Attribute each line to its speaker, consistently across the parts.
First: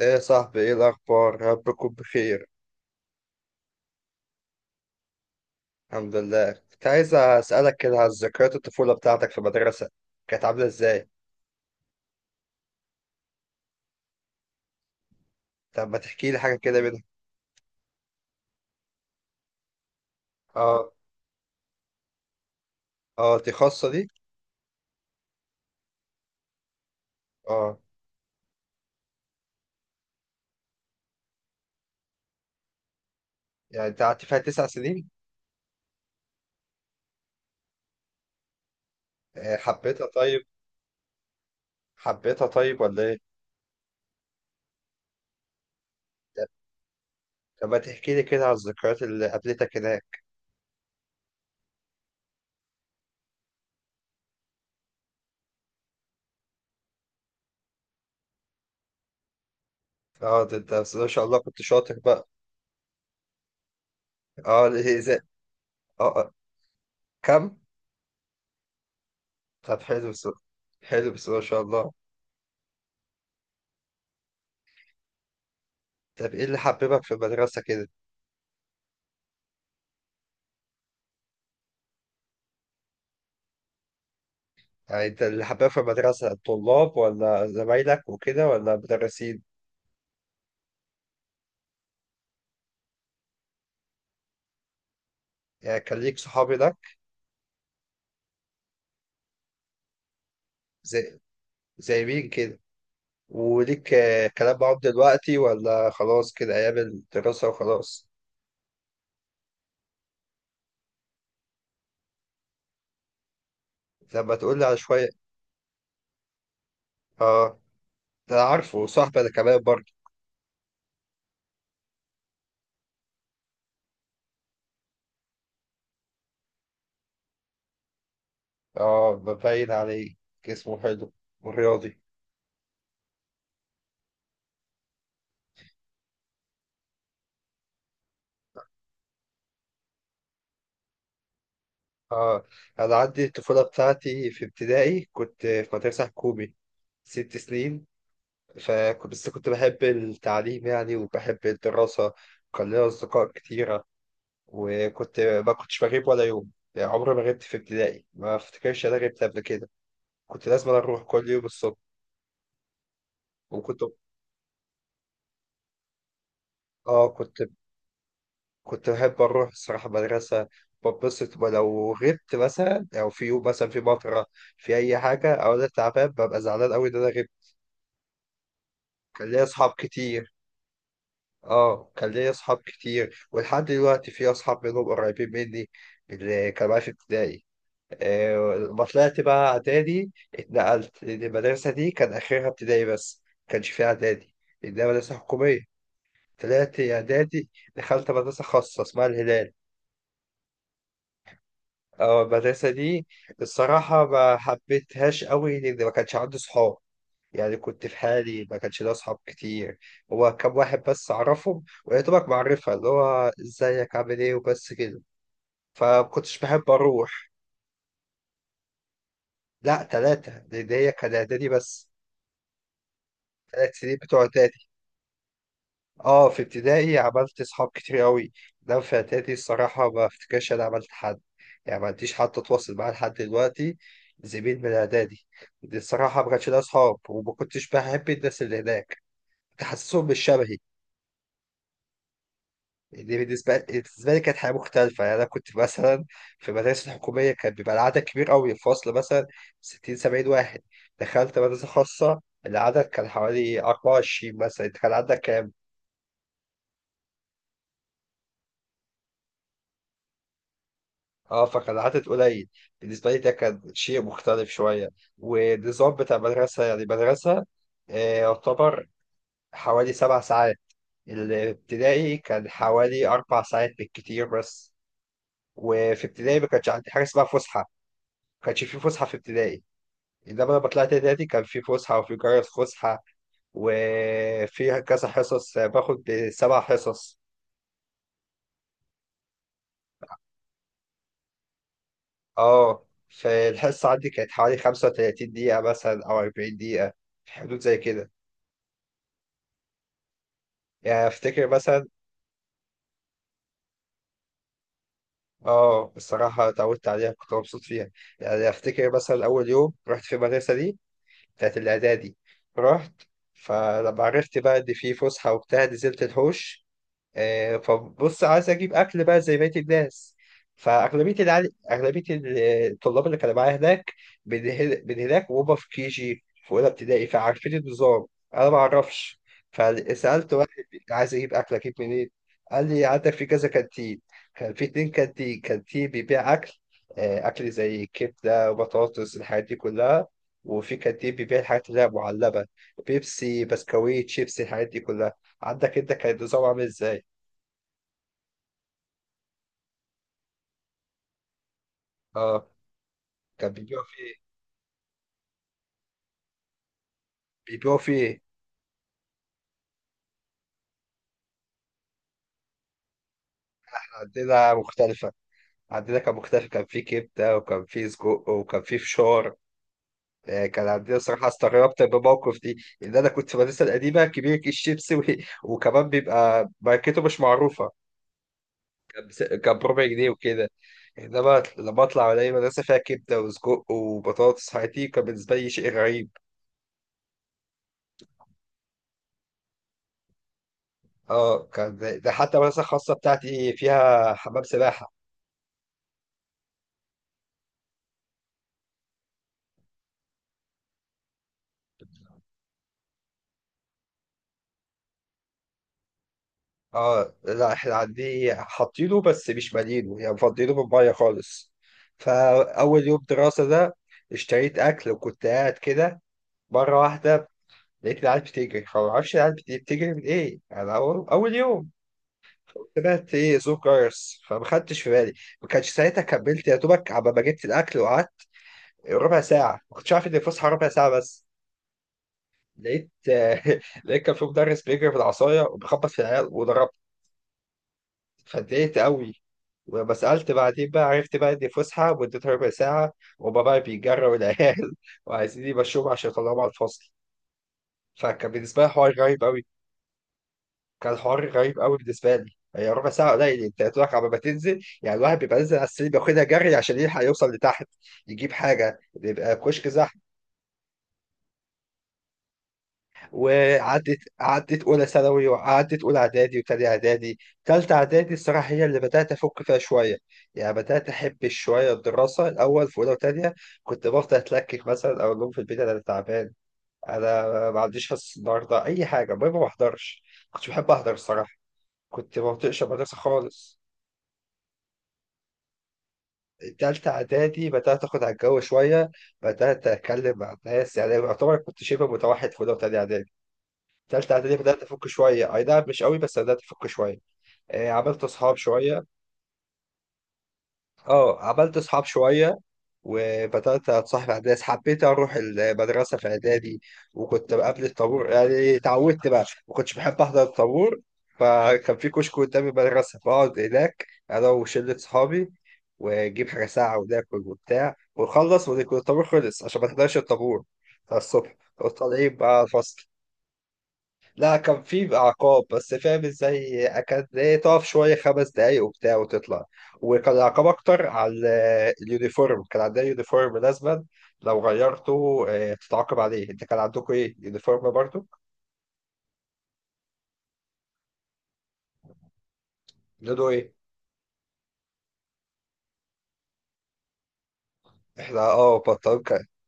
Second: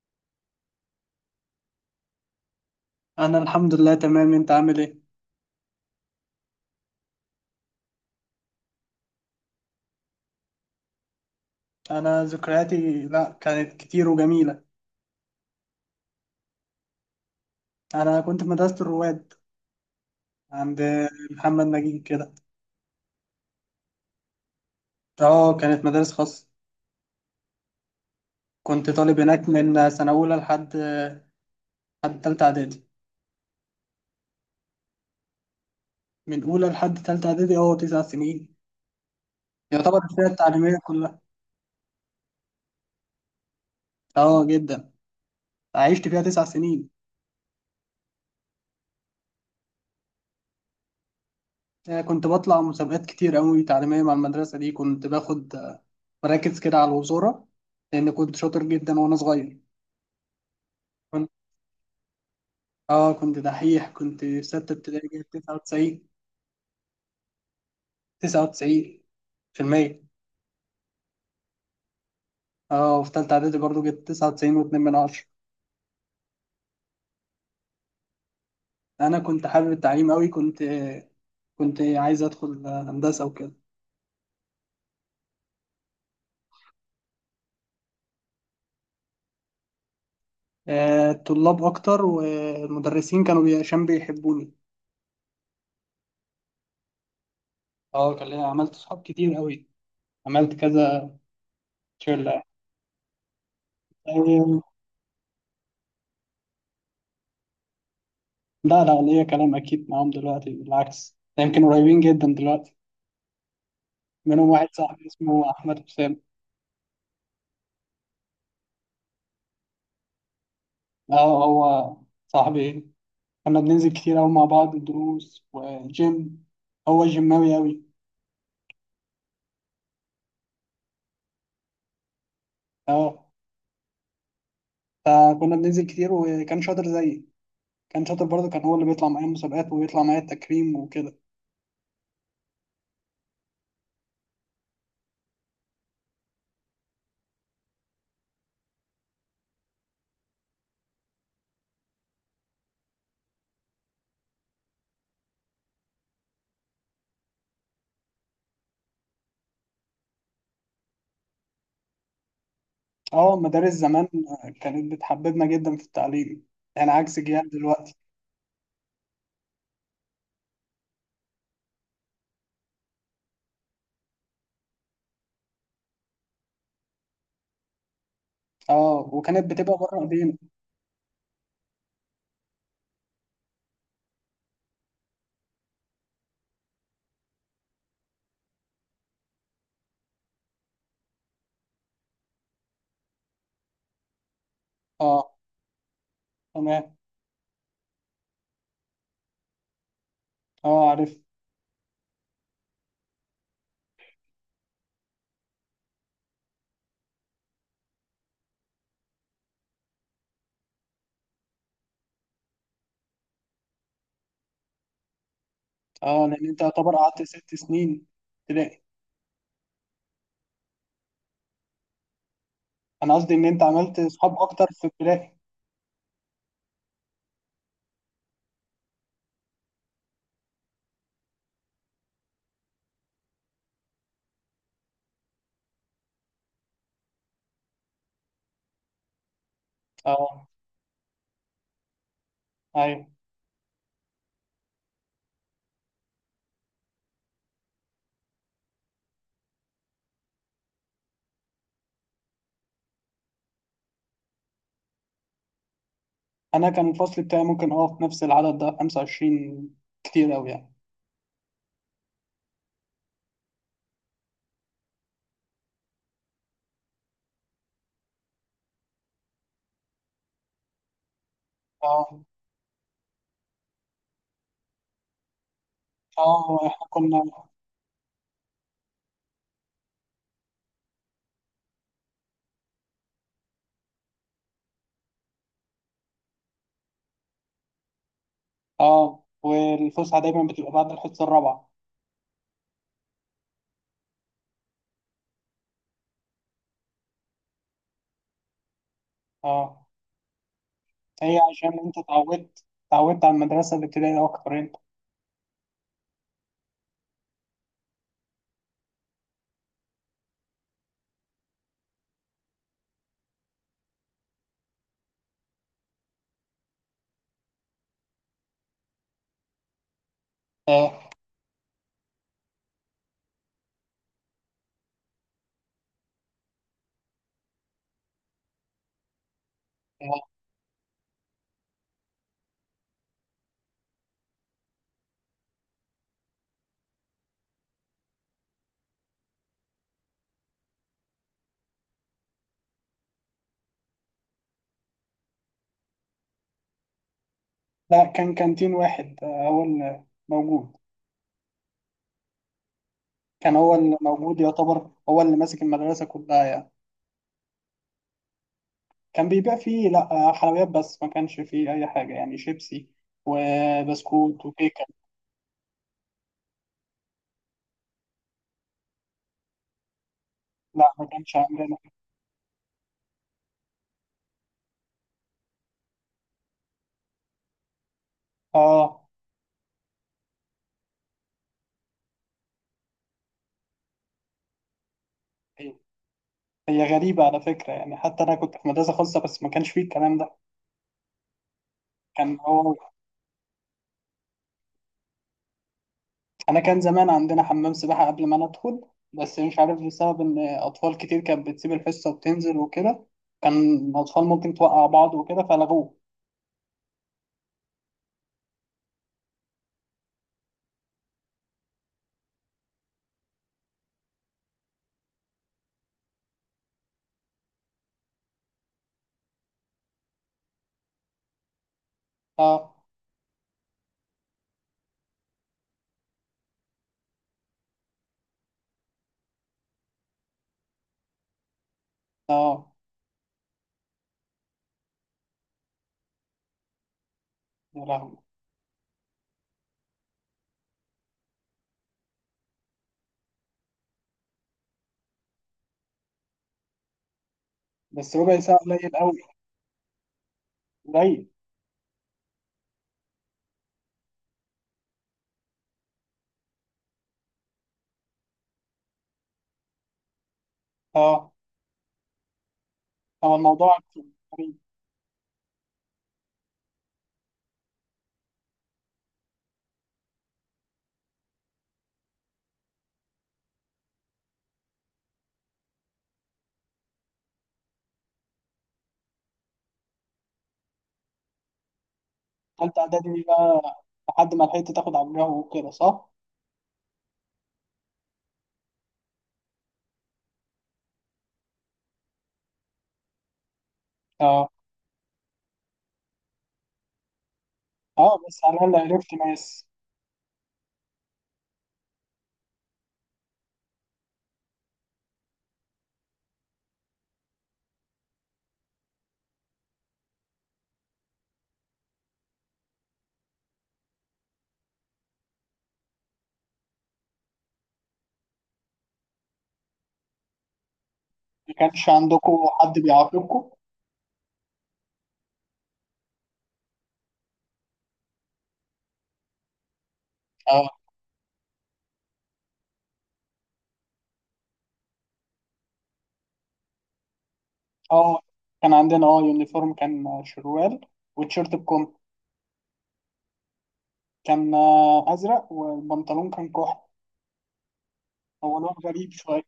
Speaker 1: ايه يا صاحبي، ايه الاخبار؟ رب تكون بخير.
Speaker 2: انا الحمد لله تمام، انت عامل ايه؟
Speaker 1: الحمد لله. كنت عايز اسالك كده على ذكريات الطفوله بتاعتك في المدرسه، كانت عامله ازاي؟
Speaker 2: انا ذكرياتي لا كانت كتير وجميله.
Speaker 1: طب ما تحكي لي حاجه كده منها.
Speaker 2: انا كنت في مدرسه الرواد عند
Speaker 1: اه.
Speaker 2: محمد نجيب كده.
Speaker 1: اه، دي خاصه دي؟
Speaker 2: اه، كانت مدارس خاصه.
Speaker 1: اه.
Speaker 2: كنت طالب هناك من سنه اولى لحد تالته اعدادي.
Speaker 1: يعني انت قعدت فيها 9 سنين؟
Speaker 2: من اولى لحد تالته اعدادي، اه، تسع سنين. يعتبر
Speaker 1: حبيتها؟
Speaker 2: الفئه
Speaker 1: طيب،
Speaker 2: التعليميه كلها.
Speaker 1: حبيتها طيب ولا ايه؟
Speaker 2: اه، جدا. عشت فيها تسع سنين.
Speaker 1: طب ما تحكي لي كده على الذكريات اللي قابلتك هناك.
Speaker 2: كنت بطلع مسابقات كتير قوي تعليميه مع المدرسه دي، كنت باخد مراكز كده على الوزاره، لان كنت شاطر جدا وانا صغير.
Speaker 1: اه، ده انت بس ما شاء الله كنت شاطر بقى.
Speaker 2: اه، كنت دحيح، كنت في
Speaker 1: اه،
Speaker 2: ستة
Speaker 1: ليه؟
Speaker 2: ابتدائي
Speaker 1: ازاي؟
Speaker 2: جايب تسعة وتسعين.
Speaker 1: اه. آه. كم؟
Speaker 2: تسعة وتسعين في
Speaker 1: طب
Speaker 2: المية.
Speaker 1: حلو، بس حلو بس ما شاء الله.
Speaker 2: اه، وفي تالتة إعدادي برضو جبت تسعة وتسعين واتنين من عشرة.
Speaker 1: طب ايه اللي حببك في المدرسه كده؟
Speaker 2: أنا كنت حابب التعليم أوي، كنت عايز أدخل هندسة وكده.
Speaker 1: يعني انت اللي حباه في المدرسة الطلاب ولا زمايلك وكده ولا مدرسين؟
Speaker 2: الطلاب أكتر، والمدرسين كانوا عشان بيحبوني.
Speaker 1: يعني كان ليك صحاب هناك؟
Speaker 2: اه، كان ليا، عملت صحاب كتير أوي، عملت كذا
Speaker 1: زي زي مين
Speaker 2: شلة.
Speaker 1: كده؟ وليك كلام
Speaker 2: آه،
Speaker 1: معاهم دلوقتي ولا خلاص كده أيام الدراسة وخلاص؟
Speaker 2: لا لا، ليا كلام أكيد معاهم دلوقتي، بالعكس ده يمكن قريبين جدا دلوقتي.
Speaker 1: لما
Speaker 2: منهم
Speaker 1: تقول لي
Speaker 2: واحد
Speaker 1: على
Speaker 2: صاحبي
Speaker 1: شوية.
Speaker 2: اسمه أحمد حسام.
Speaker 1: اه، ده أنا عارفه، صاحبي أنا كمان برضه.
Speaker 2: اه، هو صاحبي. كنا بننزل كتير أوي مع بعض الدروس والجيم. هو جيماوي أوي.
Speaker 1: اه، ببين عليه، جسمه حلو ورياضي.
Speaker 2: اه، فكنا بننزل كتير، وكان شاطر زيي. كان شاطر برضه، كان هو اللي بيطلع معايا المسابقات وبيطلع معايا التكريم وكده.
Speaker 1: اه. أنا عندي الطفولة بتاعتي في ابتدائي كنت في مدرسة حكومي، 6 سنين. فكنت بس كنت بحب التعليم يعني، وبحب الدراسة، وكان لي أصدقاء كتيرة، وكنت ما كنتش بغيب ولا يوم، يعني عمري ما غبت في ابتدائي. ما أفتكرش أنا غبت قبل كده. كنت لازم أروح كل يوم الصبح.
Speaker 2: اه، مدارس
Speaker 1: وكنت
Speaker 2: زمان كانت بتحببنا جدا في التعليم، يعني
Speaker 1: آه
Speaker 2: عكس
Speaker 1: كنت
Speaker 2: جيال دلوقتي.
Speaker 1: كنت بحب أروح الصراحة مدرسة. ببسط، ولو غبت مثلا، أو في يوم مثلا في مطرة، في أي حاجة، أو أنا تعبان، ببقى زعلان أوي إن أنا غبت.
Speaker 2: اه،
Speaker 1: كان ليا
Speaker 2: وكانت
Speaker 1: أصحاب
Speaker 2: بتبقى بره
Speaker 1: كتير.
Speaker 2: ايدينا.
Speaker 1: اه، كان ليا اصحاب كتير، ولحد دلوقتي في اصحاب منهم قريبين مني، اللي كانوا معايا في ابتدائي. لما طلعت بقى اعدادي، اتنقلت، لأن المدرسه دي كان اخرها ابتدائي بس، ما كانش فيها اعدادي، لانها مدرسه
Speaker 2: اه،
Speaker 1: حكوميه. طلعت
Speaker 2: تمام.
Speaker 1: اعدادي، دخلت مدرسه خاصه اسمها الهلال.
Speaker 2: اه، عارف.
Speaker 1: اه، المدرسه دي الصراحه ما حبيتهاش قوي، لان ما كانش عندي صحاب. يعني كنت في حالي، ما كانش ليا أصحاب كتير. هو كام واحد بس أعرفهم، ويا دوبك معرفة اللي هو إزيك عامل إيه وبس كده.
Speaker 2: اه،
Speaker 1: فمكنتش
Speaker 2: لأن أنت
Speaker 1: بحب
Speaker 2: يعتبر قعدت
Speaker 1: أروح.
Speaker 2: ست سنين ابتدائي.
Speaker 1: لا، تلاتة، لأن هي كان إعدادي بس،
Speaker 2: أنا قصدي إن أنت
Speaker 1: 3 سنين
Speaker 2: عملت
Speaker 1: بتوع
Speaker 2: صحاب
Speaker 1: إعدادي.
Speaker 2: أكتر في ابتدائي.
Speaker 1: أه، في ابتدائي عملت أصحاب كتير أوي، ده في إعدادي الصراحة ما أفتكرش أنا عملت حد. يعني ما عنديش حد أتواصل معاه لحد دلوقتي زميل من إعدادي. دي الصراحة ما كانش ليا أصحاب، وما كنتش بحب الناس اللي هناك، كنت حاسسهم مش
Speaker 2: اه،
Speaker 1: شبهي.
Speaker 2: أيوه.
Speaker 1: دي بالنسبة لي كانت حياة مختلفة. يعني أنا كنت مثلا في المدارس الحكومية كان بيبقى العدد كبير أوي، الفصل مثلا 60 70 واحد. دخلت مدرسة خاصة العدد كان حوالي 24، مثلا أنت كان عندك كام؟
Speaker 2: انا كان الفصل بتاعي ممكن في نفس العدد ده، 25، كتير قوي يعني.
Speaker 1: أه، فكان العدد قليل، بالنسبة لي ده كان شيء مختلف شوية. والنظام بتاع المدرسة، يعني المدرسة يعتبر حوالي 7 ساعات. الابتدائي
Speaker 2: اه،
Speaker 1: كان حوالي 4 ساعات بالكتير بس. وفي ابتدائي ما
Speaker 2: اه،
Speaker 1: كانش
Speaker 2: احنا
Speaker 1: عندي حاجة
Speaker 2: كنا
Speaker 1: اسمها فسحة، ما كانش في فسحة في ابتدائي. انما لما طلعت نادي كان في فسحه، وفي جرس فسحه، وفي كذا حصص، باخد 7 حصص.
Speaker 2: اه والفسحه دايما بتبقى بعد الحصه الرابعه.
Speaker 1: اه، فالحصه عندي كانت حوالي 35 دقيقه مثلا، او 40 دقيقه، في حدود زي كده.
Speaker 2: اه،
Speaker 1: يعني
Speaker 2: هي
Speaker 1: افتكر
Speaker 2: عشان
Speaker 1: مثلا،
Speaker 2: انت اتعودت على المدرسه الابتدائيه اكتر انت.
Speaker 1: اه الصراحه اتعودت عليها، كنت مبسوط فيها. يعني افتكر مثلا اول يوم رحت في المدرسه دي بتاعت الاعدادي، رحت، فلما عرفت بقى ان في فسحه وبتاع، نزلت الحوش. فبص، عايز اجيب اكل بقى زي بقيه الناس.
Speaker 2: اه.
Speaker 1: اغلبيه الطلاب اللي كانوا معايا هناك من هناك، وهم في كي جي في اولى ابتدائي، فعارفين النظام، انا ما اعرفش.
Speaker 2: اه،
Speaker 1: فسالت واحد، عايز اجيب اكل، اجيب منين؟ قال لي عندك في كذا كانتين. كان في اتنين كانتين بيبيع اكل، اكل زي كبده وبطاطس، الحاجات دي كلها. وفي كانتين بيبيع الحاجات اللي هي معلبه، بيبسي بسكويت شيبسي، الحاجات دي كلها. عندك انت كان النظام عامل ازاي؟
Speaker 2: لا، كان كانتين واحد، هو اللي موجود.
Speaker 1: اه. كان
Speaker 2: كان هو
Speaker 1: بيبيعوا
Speaker 2: اللي
Speaker 1: فيه،
Speaker 2: موجود، يعتبر هو اللي ماسك المدرسه كلها يعني.
Speaker 1: بيبيعوا فيه.
Speaker 2: كان بيبيع فيه، لا، حلويات بس، ما كانش فيه اي حاجه، يعني شيبسي وبسكوت
Speaker 1: عندنا
Speaker 2: وكيكه.
Speaker 1: مختلفة، عندنا كان مختلف، كان فيه كبدة وكان فيه سجق وكان فيه فشار. كان
Speaker 2: لا،
Speaker 1: عندنا
Speaker 2: ما
Speaker 1: صراحة
Speaker 2: كانش عندنا.
Speaker 1: استغربت بالموقف دي، إن أنا كنت في المدرسة القديمة كبير كيس شيبسي و... وكمان بيبقى ماركته مش معروفة،
Speaker 2: اه،
Speaker 1: كان بربع جنيه وكده. إنما لما أطلع ألاقي مدرسة فيها كبدة وسجق وبطاطس، حياتي كان بالنسبة لي شيء غريب.
Speaker 2: هي غريبة على فكرة، يعني حتى أنا كنت في مدرسة خاصة بس ما كانش فيه الكلام ده.
Speaker 1: اه، كان ده حتى
Speaker 2: كان
Speaker 1: المدرسة
Speaker 2: هو.
Speaker 1: الخاصة بتاعتي فيها حمام سباحة.
Speaker 2: أنا كان زمان عندنا حمام سباحة قبل ما أنا أدخل، بس مش عارف، بسبب إن أطفال كتير كانت بتسيب الحصة وتنزل وكده، كان الأطفال ممكن توقع بعض وكده فلغوه.
Speaker 1: اه، لا احنا عندي حاطينه بس مش مالينه، يعني مفضينه بالميه خالص. فاول يوم دراسه ده اشتريت اكل وكنت قاعد كده، مره واحده لقيت العيال بتجري، فما اعرفش العيال بتجري من ايه. انا اول يوم،
Speaker 2: أه.
Speaker 1: سمعت ايه صوت جرس فما خدتش في بالي، ما كانش ساعتها كملت يا دوبك عبال ما جبت الاكل وقعدت ربع ساعه، ما كنتش عارف ان الفسحه ربع ساعه بس.
Speaker 2: أه.
Speaker 1: لقيت لقيت كان في مدرس بيجري بالعصايه وبيخبط في العيال وضربه.
Speaker 2: يا لهوي.
Speaker 1: فاتضايقت قوي. وبس سألت بعدين بقى، عرفت بقى إن فسحة مدتها ربع ساعة، وهما بقى بيجروا العيال وعايزين يمشوهم عشان يطلعوهم على الفصل.
Speaker 2: بس
Speaker 1: فكان
Speaker 2: ربع ساعة
Speaker 1: بالنسبة لي حوار
Speaker 2: قليل أوي.
Speaker 1: غريب قوي، كان
Speaker 2: قليل.
Speaker 1: حوار غريب قوي بالنسبة لي. هي ربع ساعة قليل، أنت يا دوبك على ما تنزل، يعني الواحد بيبقى نازل على السرير بياخدها جري عشان يلحق يوصل لتحت، يجيب حاجة، بيبقى كشك زحمة.
Speaker 2: أه، هو الموضوع
Speaker 1: وعدت
Speaker 2: كان غريب.
Speaker 1: عدت اولى ثانوي، وعدت اولى اعدادي وتاني اعدادي. تالتة اعدادي الصراحه هي اللي بدات افك فيها شويه، يعني بدات احب شويه الدراسه. الاول في اولى وتانية كنت بفضل اتلكك، مثلا اقول لهم في البيت انا تعبان، انا ما عنديش حصه النهارده، اي حاجه المهم ما بحضرش. كنتش بحب احضر الصراحه، كنت ما بطيقش
Speaker 2: تالتة
Speaker 1: المدرسه
Speaker 2: إعدادي
Speaker 1: خالص.
Speaker 2: بقى. لحد ما لحقت تاخد على الجو وكده صح؟
Speaker 1: تالتة إعدادي بدأت آخد على الجو شوية، بدأت أتكلم مع الناس. يعني يعتبر كنت شبه متوحد في أولى وتانية إعدادي. تالتة اعدادي
Speaker 2: أه.
Speaker 1: بدأت أفك شوية، أي نعم مش قوي، بس بدأت أفك شوية. عملت
Speaker 2: أه،
Speaker 1: أصحاب
Speaker 2: بس على
Speaker 1: شوية.
Speaker 2: الأقل عرفت ناس.
Speaker 1: أه، عملت أصحاب شوية، وبدأت أتصاحب على الناس، حبيت أروح المدرسة في إعدادي. وكنت قبل الطابور يعني اتعودت بقى، ما كنتش بحب أحضر الطابور. فكان في كشك قدام المدرسة، بقعد هناك أنا وشلة صحابي، ونجيب حاجة ساعة وناكل وبتاع ونخلص، ويكون الطابور خلص، عشان ما تحضرش الطابور بتاع الصبح،
Speaker 2: ما كانش
Speaker 1: وطالعين بقى
Speaker 2: عندكم
Speaker 1: على
Speaker 2: حد
Speaker 1: الفصل.
Speaker 2: بيعاقبكم؟
Speaker 1: لا، كان في بقى عقاب بس، فاهم ازاي، كانت ايه، تقف شويه 5 دقايق وبتاع وتطلع. وكان العقاب اكتر على اليونيفورم. كان عندنا يونيفورم لازما، لو غيرته تتعاقب عليه. انت كان عندكم ايه يونيفورم برضو؟
Speaker 2: اه، كان عندنا يونيفورم، كان شروال والتيشيرت بكم.
Speaker 1: لونه ايه؟
Speaker 2: كان ازرق، والبنطلون كان كحل.
Speaker 1: احنا
Speaker 2: هو لون
Speaker 1: بنطلون
Speaker 2: غريب
Speaker 1: كان،
Speaker 2: شويه.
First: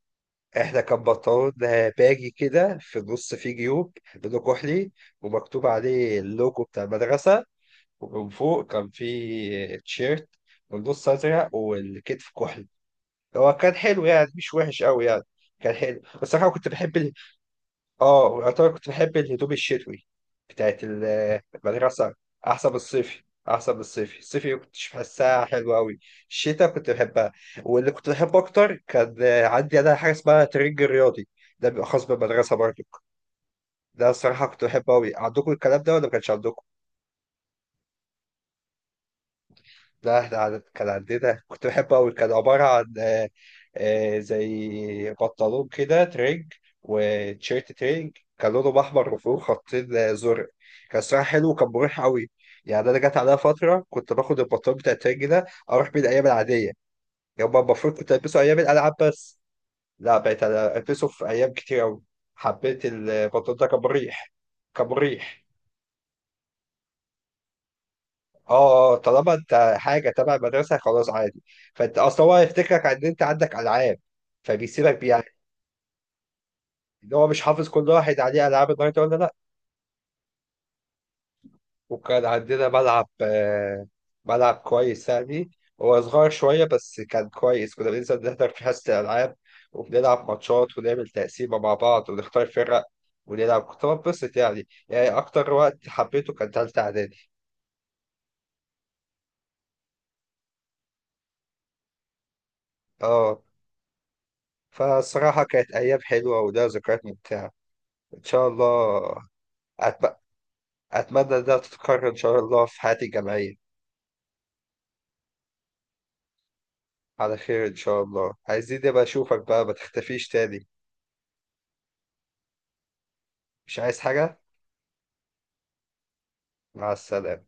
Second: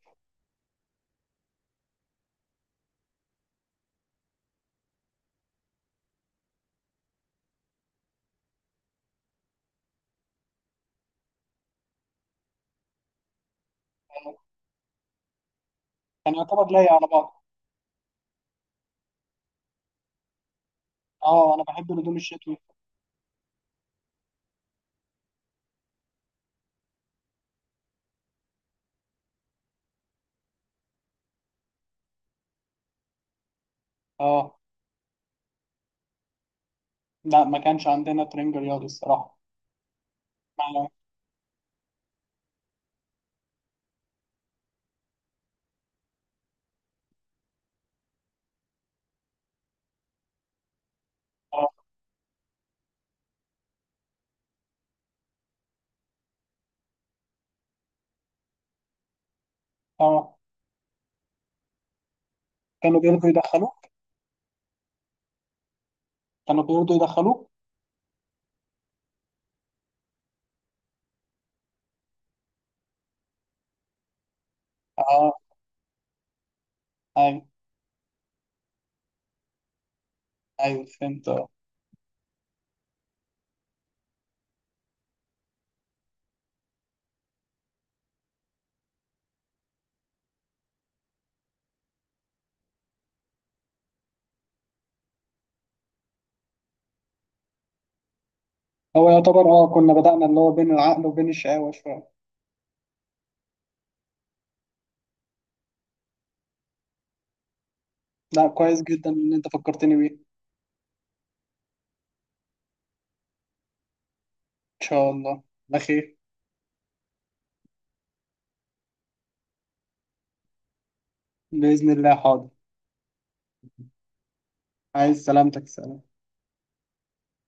Speaker 1: احنا كان بنطلون باجي كده في النص فيه جيوب، لونه كحلي، ومكتوب عليه اللوجو بتاع المدرسه. ومن فوق كان فيه تيشيرت، والنص ازرق والكتف كحلي. هو كان حلو يعني، مش وحش قوي يعني، كان حلو. بس
Speaker 2: كان
Speaker 1: انا كنت
Speaker 2: يعتبر لايق
Speaker 1: بحب
Speaker 2: على
Speaker 1: ال...
Speaker 2: بعض.
Speaker 1: اه، يعتبر كنت بحب الهدوم الشتوي بتاعت
Speaker 2: اه، انا بحب
Speaker 1: المدرسه.
Speaker 2: الهدوم الشتوي.
Speaker 1: احسن من الصيفي، احسن من الصيفي، الصيفي ما كنتش بحسها حلوه قوي، الشتاء كنت بحبها. واللي كنت بحبه اكتر كان، عندي انا حاجه اسمها ترنج رياضي، ده بيبقى خاص بالمدرسه برضو. ده الصراحه
Speaker 2: اه،
Speaker 1: كنت بحبه قوي. عندكم الكلام ده ولا ما كانش عندكم؟
Speaker 2: لا، ما كانش عندنا ترنج رياضي الصراحه.
Speaker 1: لا، كان
Speaker 2: ما-
Speaker 1: عندنا، كنت بحبه قوي، كان عبارة عن زي بنطلون كده ترينج، وتيشيرت ترينج. كان لونهم احمر، وفوق خطين زرق. كان صراحة حلو، وكان
Speaker 2: اه.
Speaker 1: مريح قوي. يعني انا جت عليا فترة كنت باخد البنطلون بتاع الترينج ده اروح بيه الايام العادية. يوم ما المفروض كنت البسه ايام الالعاب بس، لا
Speaker 2: آه.
Speaker 1: بقيت أنا البسه في ايام كتير قوي. حبيت
Speaker 2: كانوا بيرضوا
Speaker 1: البنطلون ده،
Speaker 2: يدخلوه.
Speaker 1: كان مريح. كان مريح.
Speaker 2: كانوا بيرضوا يدخلوه.
Speaker 1: اه اه، طالما انت حاجه تبع المدرسه خلاص عادي. فانت اصل هو هيفتكرك ان انت عندك العاب، فبيسيبك بيها،
Speaker 2: اه،
Speaker 1: ان هو مش
Speaker 2: ايوه
Speaker 1: حافظ كل واحد عليه العاب النهارده ولا لا.
Speaker 2: ايوه فهمت اه.
Speaker 1: وكان عندنا ملعب ملعب كويس يعني، هو صغير شويه بس كان كويس، كنا بننزل نحضر في حصه الالعاب، وبنلعب ماتشات ونعمل تقسيمه مع بعض ونختار فرق ونلعب. كنت بنبسط يعني، يعني اكتر وقت حبيته كان تالتة اعدادي.
Speaker 2: هو يعتبر كنا بدأنا اللي هو بين العقل وبين الشقاوة شوية.
Speaker 1: اه، فالصراحه كانت ايام حلوه ولها ذكريات ممتعه، ان شاء
Speaker 2: لا، كويس
Speaker 1: الله.
Speaker 2: جدا ان انت فكرتني بيه.
Speaker 1: أتم-
Speaker 2: ان
Speaker 1: أتمنى ده تتكرر إن شاء الله في حياتي الجامعية.
Speaker 2: شاء الله على خير.
Speaker 1: على خير إن شاء الله، عايزين نبقى أشوفك بقى، ما تختفيش تاني.
Speaker 2: بإذن الله، حاضر.
Speaker 1: مش عايز حاجة.
Speaker 2: عايز سلامتك. سلام.
Speaker 1: مع السلامة.